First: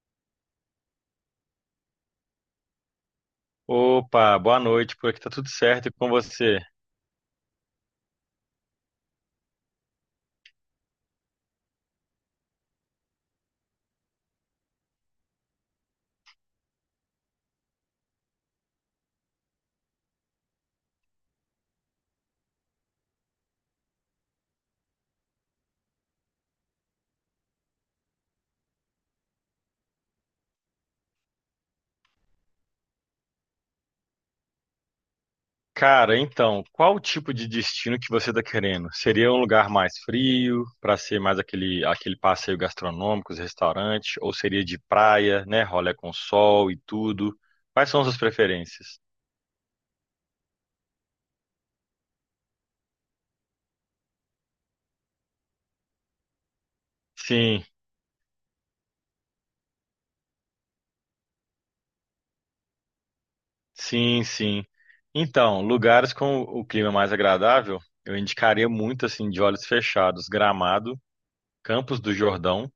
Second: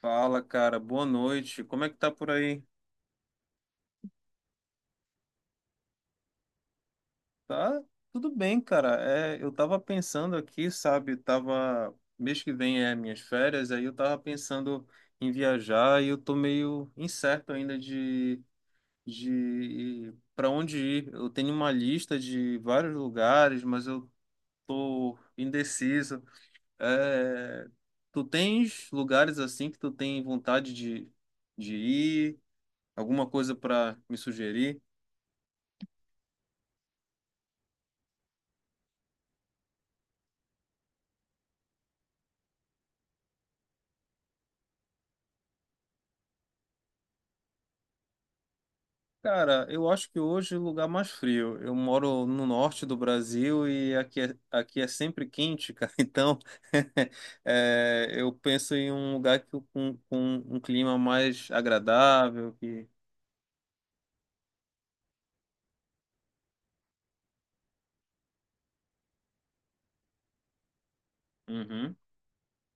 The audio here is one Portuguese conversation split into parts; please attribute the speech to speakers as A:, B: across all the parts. A: Fala, cara, boa noite. Como é que tá por aí?
B: Opa, boa noite, por aqui tá tudo certo e com você?
A: Tá tudo bem, cara. É, eu tava pensando aqui, sabe? Tava mês que vem é minhas férias, aí eu tava pensando em viajar e eu tô meio incerto ainda de para onde ir. Eu tenho uma lista de vários lugares, mas eu tô indeciso. É, tu tens lugares assim que tu tem vontade de ir? Alguma coisa para me sugerir?
B: Cara, então, qual o tipo de destino que você tá querendo? Seria um lugar mais frio, pra ser mais aquele passeio gastronômico, os restaurantes, ou seria de praia, né, rolê com sol e tudo? Quais são as suas preferências?
A: Cara, eu acho que hoje é o lugar mais frio. Eu moro no norte do Brasil e aqui é sempre quente, cara. Então,
B: Sim,
A: é, eu penso em um lugar que, com um clima mais agradável.
B: sim, sim. Então, lugares com o clima mais agradável, eu indicaria muito assim de olhos fechados, Gramado,
A: Uhum,
B: Campos do Jordão.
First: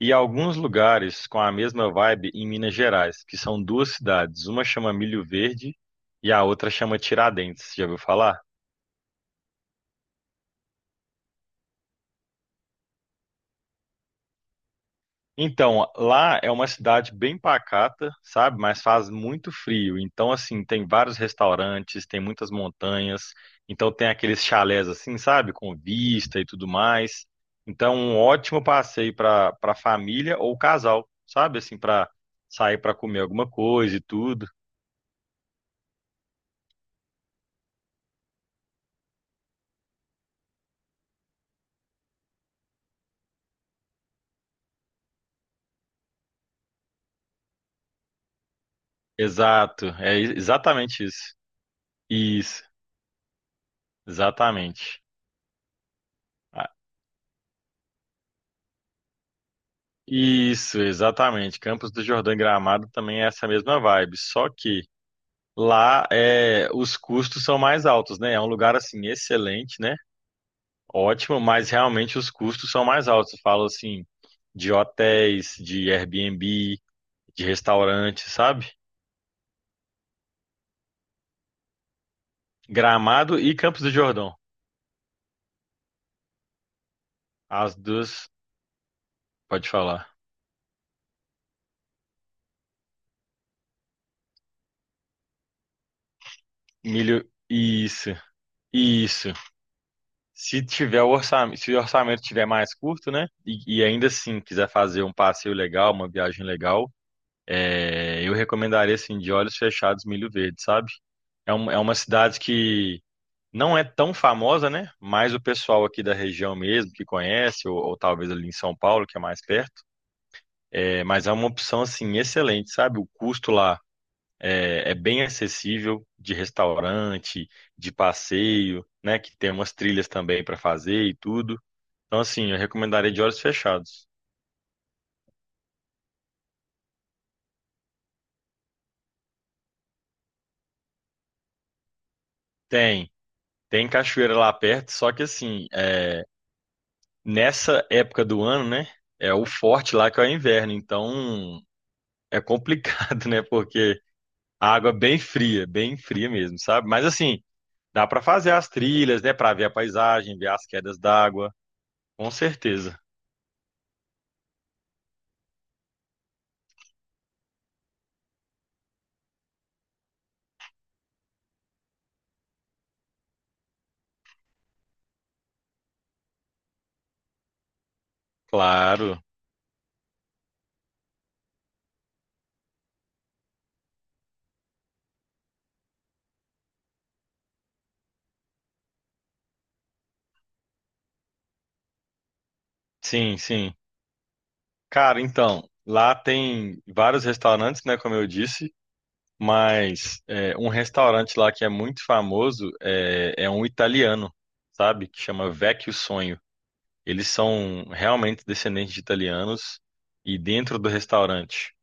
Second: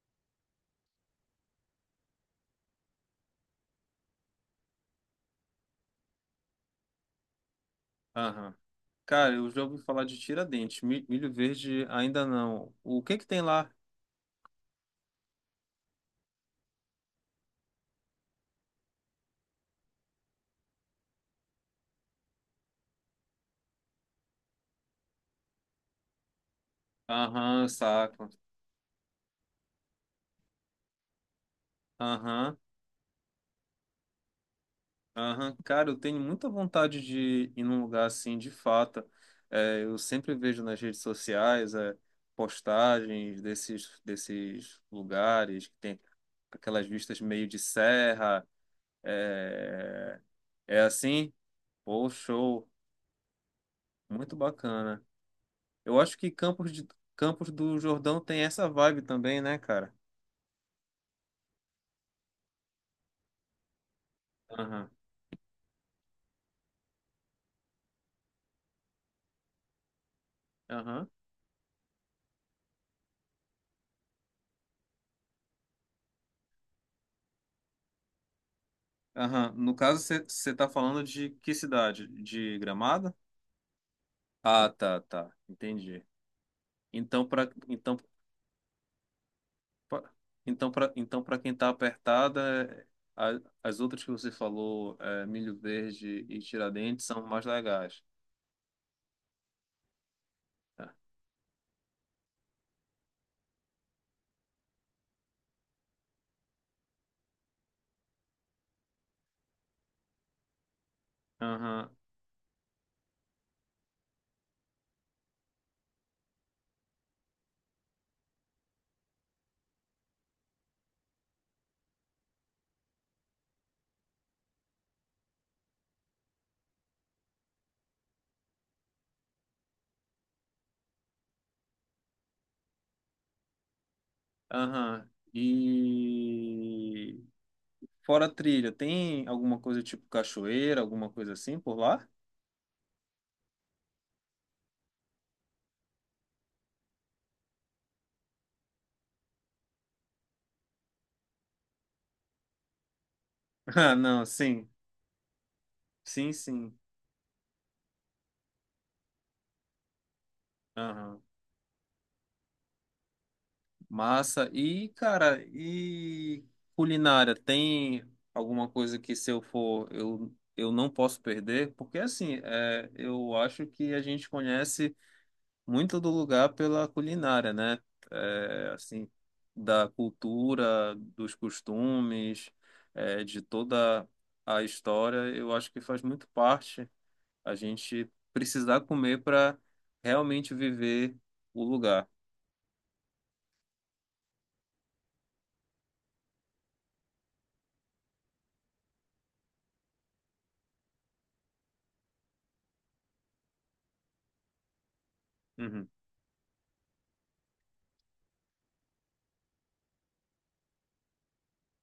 B: E alguns lugares com a mesma vibe em Minas Gerais, que são duas cidades. Uma chama Milho Verde e a outra chama Tiradentes. Já ouviu falar?
A: aham. Cara, eu já ouvi falar de Tiradentes. Milho Verde ainda não. O que que tem lá?
B: Então, lá é uma cidade bem pacata, sabe? Mas faz muito frio. Então, assim, tem vários restaurantes, tem muitas montanhas. Então, tem aqueles chalés, assim, sabe? Com vista e tudo mais.
A: Aham,
B: Então, um
A: saco.
B: ótimo passeio para família ou casal, sabe? Assim, para
A: Aham.
B: sair para comer alguma coisa e tudo.
A: Aham, cara, eu tenho muita vontade de ir num lugar assim, de fato. É, eu sempre vejo nas redes sociais, é, postagens desses lugares que tem aquelas vistas meio de serra.
B: Exato,
A: É, é
B: exatamente
A: assim?
B: isso.
A: Pô,
B: Isso,
A: show! Muito
B: exatamente.
A: bacana. Eu acho que
B: Ah,
A: Campos do Jordão tem essa vibe também, né, cara?
B: isso, exatamente. Campos do Jordão e Gramado também é essa mesma vibe, só que
A: Aham,
B: lá é, os custos são mais altos, né? É um lugar assim excelente, né?
A: aham,
B: Ótimo, mas realmente os custos são mais altos. Eu falo assim de hotéis, de Airbnb, de restaurantes, sabe?
A: aham. No caso, você tá falando de que cidade? De Gramado?
B: Gramado e Campos do Jordão.
A: Ah, tá, tá. Entendi. Então, para
B: As
A: então,
B: duas, pode
A: pra-
B: falar.
A: então, para então, para quem está apertada, as outras que você falou, é, Milho Verde e Tiradentes, são
B: Milho,
A: mais legais.
B: isso, isso. Se
A: Tá?
B: tiver o orçamento, se o orçamento tiver mais curto, né? E ainda assim quiser fazer um passeio legal, uma viagem legal, é, eu recomendaria assim, de olhos fechados, Milho Verde, sabe? É, um- é
A: Aham,
B: uma cidade que não é tão famosa, né? Mas o pessoal aqui da região mesmo que conhece, ou talvez ali em São Paulo, que é mais perto. É, mas é uma opção assim excelente, sabe? O custo lá é, é bem acessível de restaurante, de passeio, né? Que tem umas trilhas também para fazer e tudo. Então, assim, eu recomendaria de olhos fechados.
A: aham. E fora trilha, tem alguma coisa tipo cachoeira, alguma coisa assim por lá?
B: Tem, tem cachoeira lá perto, só que assim, é, nessa época do ano, né? É o forte lá que é o inverno, então é complicado, né?
A: Ah,
B: Porque
A: não, sim,
B: a água é bem fria
A: sim,
B: mesmo,
A: sim.
B: sabe? Mas assim, dá pra fazer as trilhas, né? Pra ver a paisagem, ver as quedas
A: Aham.
B: d'água, com certeza.
A: Massa. E, cara, e culinária, tem alguma coisa que se eu for, eu não posso perder? Porque, assim, é, eu acho que a gente conhece muito do lugar pela culinária, né? É, assim,
B: Claro,
A: da cultura, dos costumes, é, de toda a história, eu acho que faz muito parte a gente precisar comer para realmente viver o lugar.
B: sim, sim. Cara, então, lá tem vários restaurantes, né? Como eu disse. Mas é, um restaurante lá que é muito famoso é um italiano, sabe? Que chama
A: Uhum.
B: Vecchio Sonho. Eles são realmente descendentes de italianos e dentro do restaurante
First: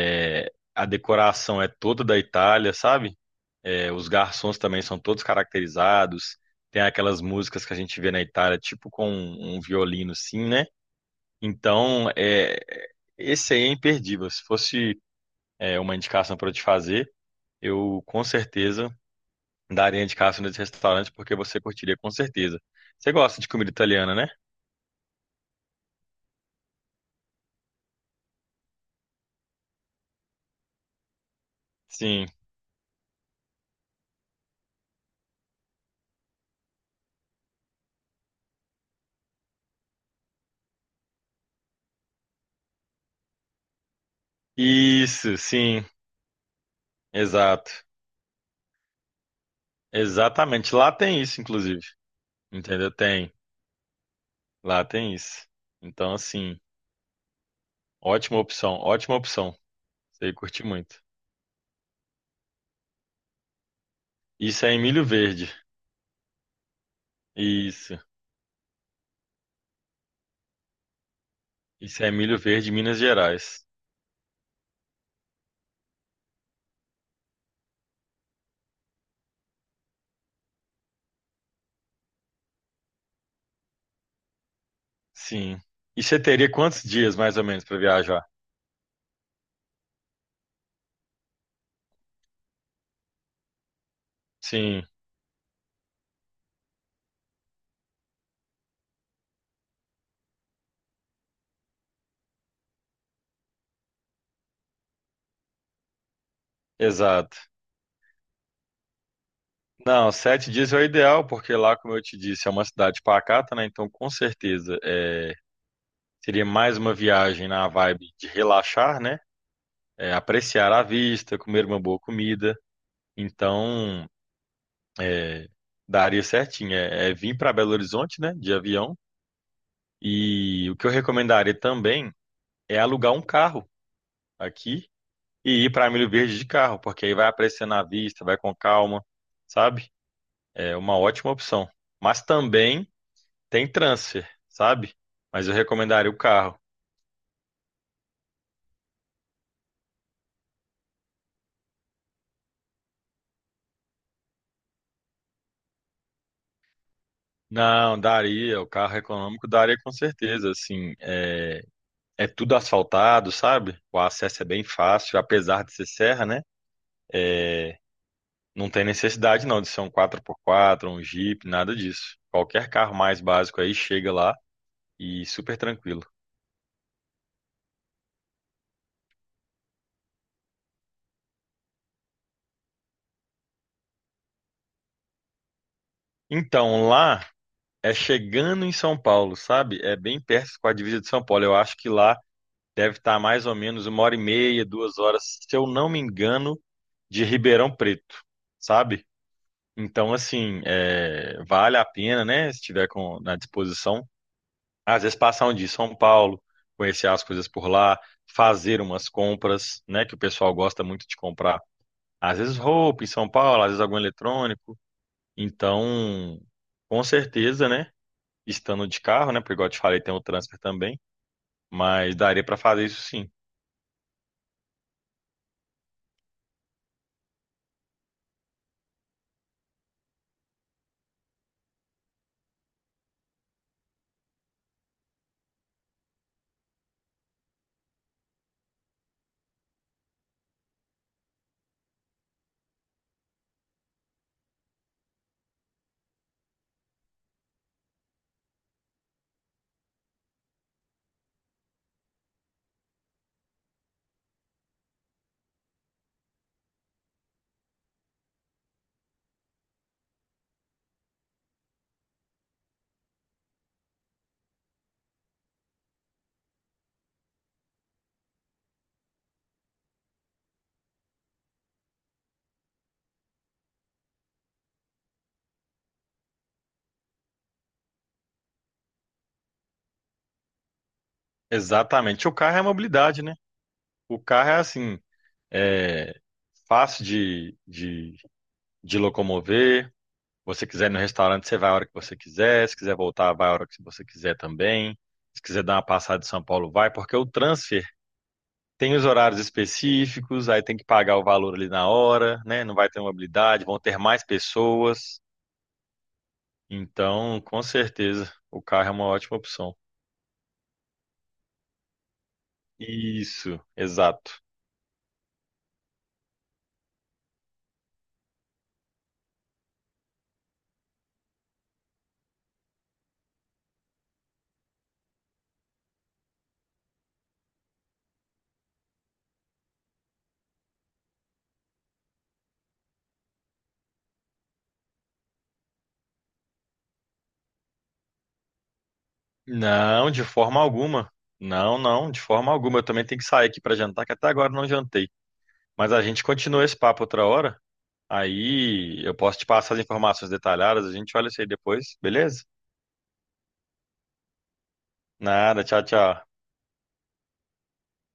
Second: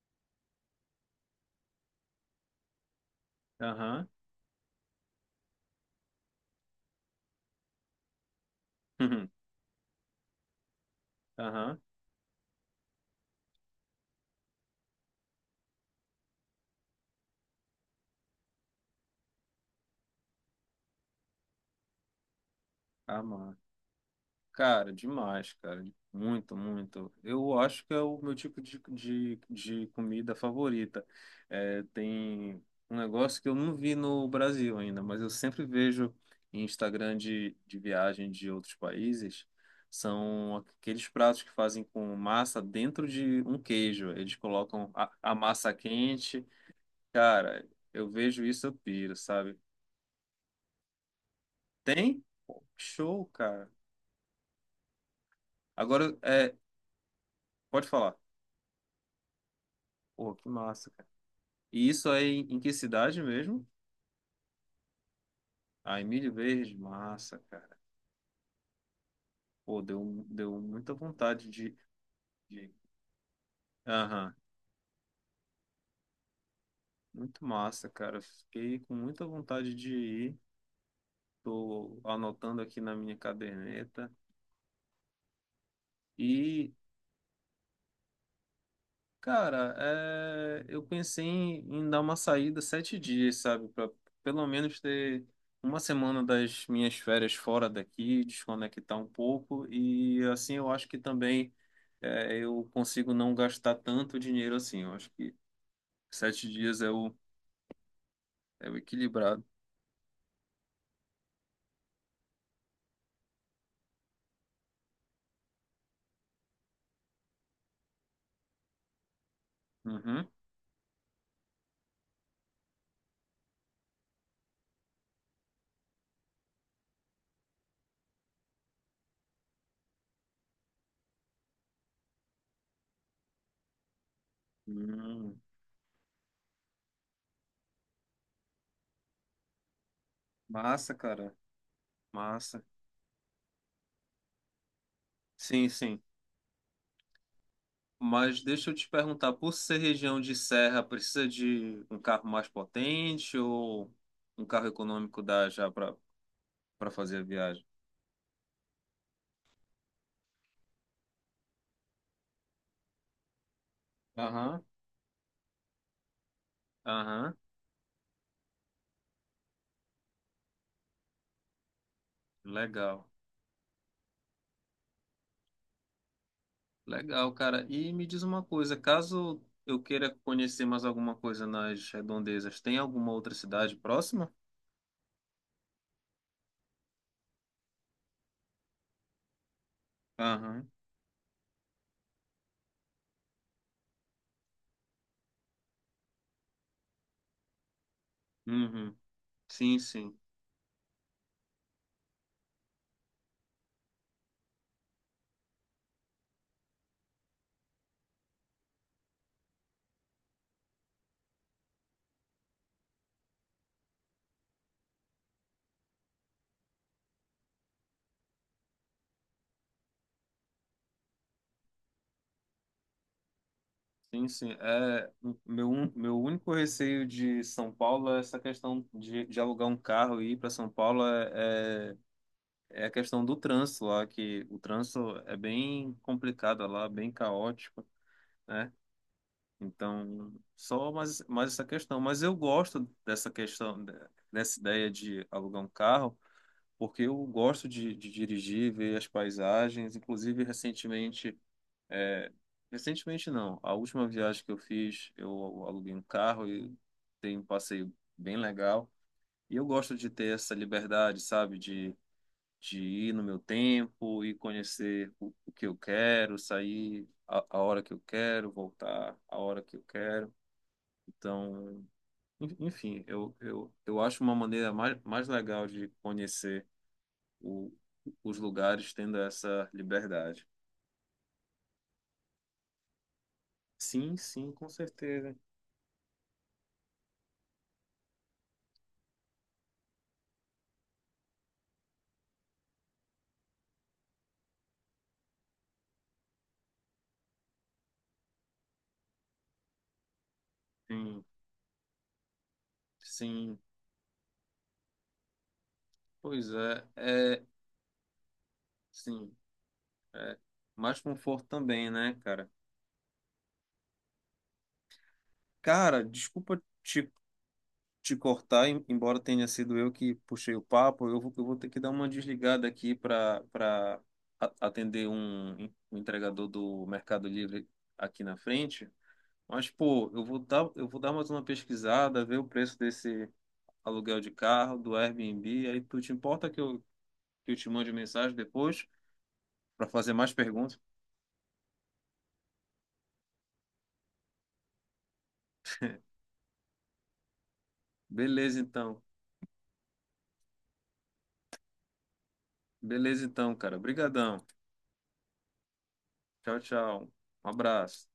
B: é, a decoração é toda da Itália, sabe? É,
A: Aham.
B: os garçons também são todos caracterizados. Tem aquelas músicas que a gente vê na Itália, tipo com
A: Uhum.
B: um violino, sim, né?
A: Aham.
B: Então, é, esse aí é imperdível. Se fosse, é, uma indicação para eu te fazer, eu com certeza daria indicação desse restaurante porque você curtiria com certeza. Você gosta de
A: Amar.
B: comida italiana, né?
A: Cara, demais, cara. Muito, muito. Eu acho que é o meu tipo de comida favorita. É,
B: Sim.
A: tem um negócio que eu não vi no Brasil ainda, mas eu sempre vejo em Instagram de viagem de outros países. São aqueles pratos que fazem com massa dentro de um queijo. Eles colocam a
B: Isso,
A: massa
B: sim.
A: quente. Cara,
B: Exato.
A: eu vejo isso, eu piro, sabe?
B: Exatamente. Lá tem isso, inclusive.
A: Tem?
B: Entendeu?
A: Show,
B: Tem.
A: cara.
B: Lá tem isso. Então,
A: Agora, é,
B: assim,
A: pode falar.
B: ótima opção, ótima opção. Você ia
A: Pô, que
B: curtir
A: massa,
B: muito.
A: cara. E isso aí em que cidade mesmo?
B: Isso é em Milho Verde.
A: Ah, Emílio Verde, massa, cara.
B: Isso.
A: Pô, deu, um, deu muita vontade de,
B: Isso é em Milho Verde,
A: de...
B: Minas Gerais.
A: Aham, muito massa, cara. Fiquei com muita vontade de ir. Tô anotando aqui na minha caderneta.
B: Sim. E você teria
A: E,
B: quantos dias, mais ou menos, para viajar?
A: cara, é, eu pensei em dar uma saída 7 dias, sabe? Pra pelo menos
B: Sim,
A: ter uma semana das minhas férias fora daqui, desconectar um pouco. E assim eu acho que também é, eu consigo não gastar tanto dinheiro assim. Eu acho que 7 dias é o,
B: exato.
A: é o equilibrado.
B: Não, 7 dias é o ideal, porque lá, como eu te disse, é uma cidade pacata, né? Então, com certeza, é, seria mais uma viagem na vibe de relaxar, né? É,
A: Uhum.
B: apreciar a vista, comer uma boa comida. Então, é, daria certinho. É, é vir para Belo Horizonte, né? De avião. E o que eu recomendaria também é alugar um carro aqui
A: Hum,
B: e ir para Milho Verde de carro, porque aí vai apreciando a vista, vai com calma, sabe? É
A: massa,
B: uma ótima
A: cara.
B: opção. Mas
A: Massa.
B: também tem transfer, sabe? Mas eu
A: Sim, sim.
B: recomendaria o carro.
A: Mas deixa eu te perguntar, por ser região de serra, precisa de um carro mais potente ou um carro econômico dá já para fazer a viagem?
B: Não, daria. O carro econômico daria com certeza. Assim, é, é tudo asfaltado, sabe? O acesso é bem
A: Aham.
B: fácil, apesar de ser serra, né?
A: Aham,
B: É, não tem necessidade não de ser um quatro por quatro, um Jeep, nada disso. Qualquer carro
A: legal.
B: mais básico aí chega lá e super tranquilo.
A: Legal, cara. E me diz uma coisa, caso eu queira conhecer mais alguma coisa nas redondezas, tem alguma outra cidade próxima?
B: Então, lá é chegando em São Paulo, sabe? É bem perto
A: Aham.
B: com a divisa de São Paulo. Eu acho que lá deve estar mais ou menos 1 hora e meia, 2 horas, se eu não me engano de Ribeirão Preto,
A: Uhum.
B: sabe?
A: Sim,
B: Então,
A: sim.
B: assim, é, vale a pena, né? Se tiver na disposição, às vezes passar um dia em São Paulo, conhecer as coisas por lá, fazer umas compras, né? Que o pessoal gosta muito de comprar. Às vezes roupa em São Paulo, às vezes algum eletrônico. Então, com certeza, né? Estando de carro, né? Porque, igual eu te falei, tem o transfer também. Mas daria para fazer isso sim.
A: Sim, sim. É, meu único receio de São Paulo é essa questão de alugar um carro e ir para São Paulo é é a questão do trânsito lá, que o trânsito é bem complicado lá, bem caótico, né? Então, só mais essa questão. Mas eu gosto dessa questão, dessa ideia de alugar um carro, porque eu gosto de dirigir, ver as paisagens. Inclusive, recentemente, é, recentemente não, a última viagem que eu fiz, eu aluguei um carro e tem um passeio bem legal. E eu gosto de ter essa liberdade, sabe? De ir no meu tempo e conhecer o que eu quero, sair a hora que eu quero, voltar a hora que eu quero. Então, enfim, eu acho uma maneira mais legal de conhecer o, os lugares tendo essa liberdade.
B: Exatamente. O carro é a mobilidade, né?
A: Sim,
B: O carro
A: sim,
B: é
A: com
B: assim,
A: certeza.
B: é fácil de, de locomover. Você quiser ir no restaurante, você vai a hora que você quiser. Se quiser voltar, vai a hora que você quiser também. Se quiser dar uma passada em São Paulo, vai, porque o transfer tem os horários específicos, aí tem que pagar
A: Sim,
B: o valor ali na hora, né? Não vai ter
A: sim.
B: mobilidade, vão ter mais pessoas.
A: Pois
B: Então, com certeza, o carro é uma
A: sim,
B: ótima opção.
A: é mais conforto também, né, cara?
B: Isso, exato.
A: Cara, desculpa te cortar, embora tenha sido eu que puxei o papo, eu vou ter que dar uma desligada aqui para atender um entregador do Mercado Livre aqui na frente. Mas, pô, eu vou dar mais uma pesquisada, ver o preço desse aluguel de carro, do Airbnb. Aí tu te importa que eu te mande mensagem depois para
B: Não,
A: fazer
B: de
A: mais
B: forma
A: perguntas?
B: alguma. Não, não, de forma alguma. Eu também tenho que sair aqui para jantar, que até agora eu não jantei. Mas a gente continua esse papo outra hora.
A: Beleza, então.
B: Aí eu posso te passar as informações detalhadas, a gente olha isso aí depois, beleza?
A: Beleza, então, cara. Obrigadão.
B: Nada, tchau, tchau.
A: Tchau, tchau. Um abraço.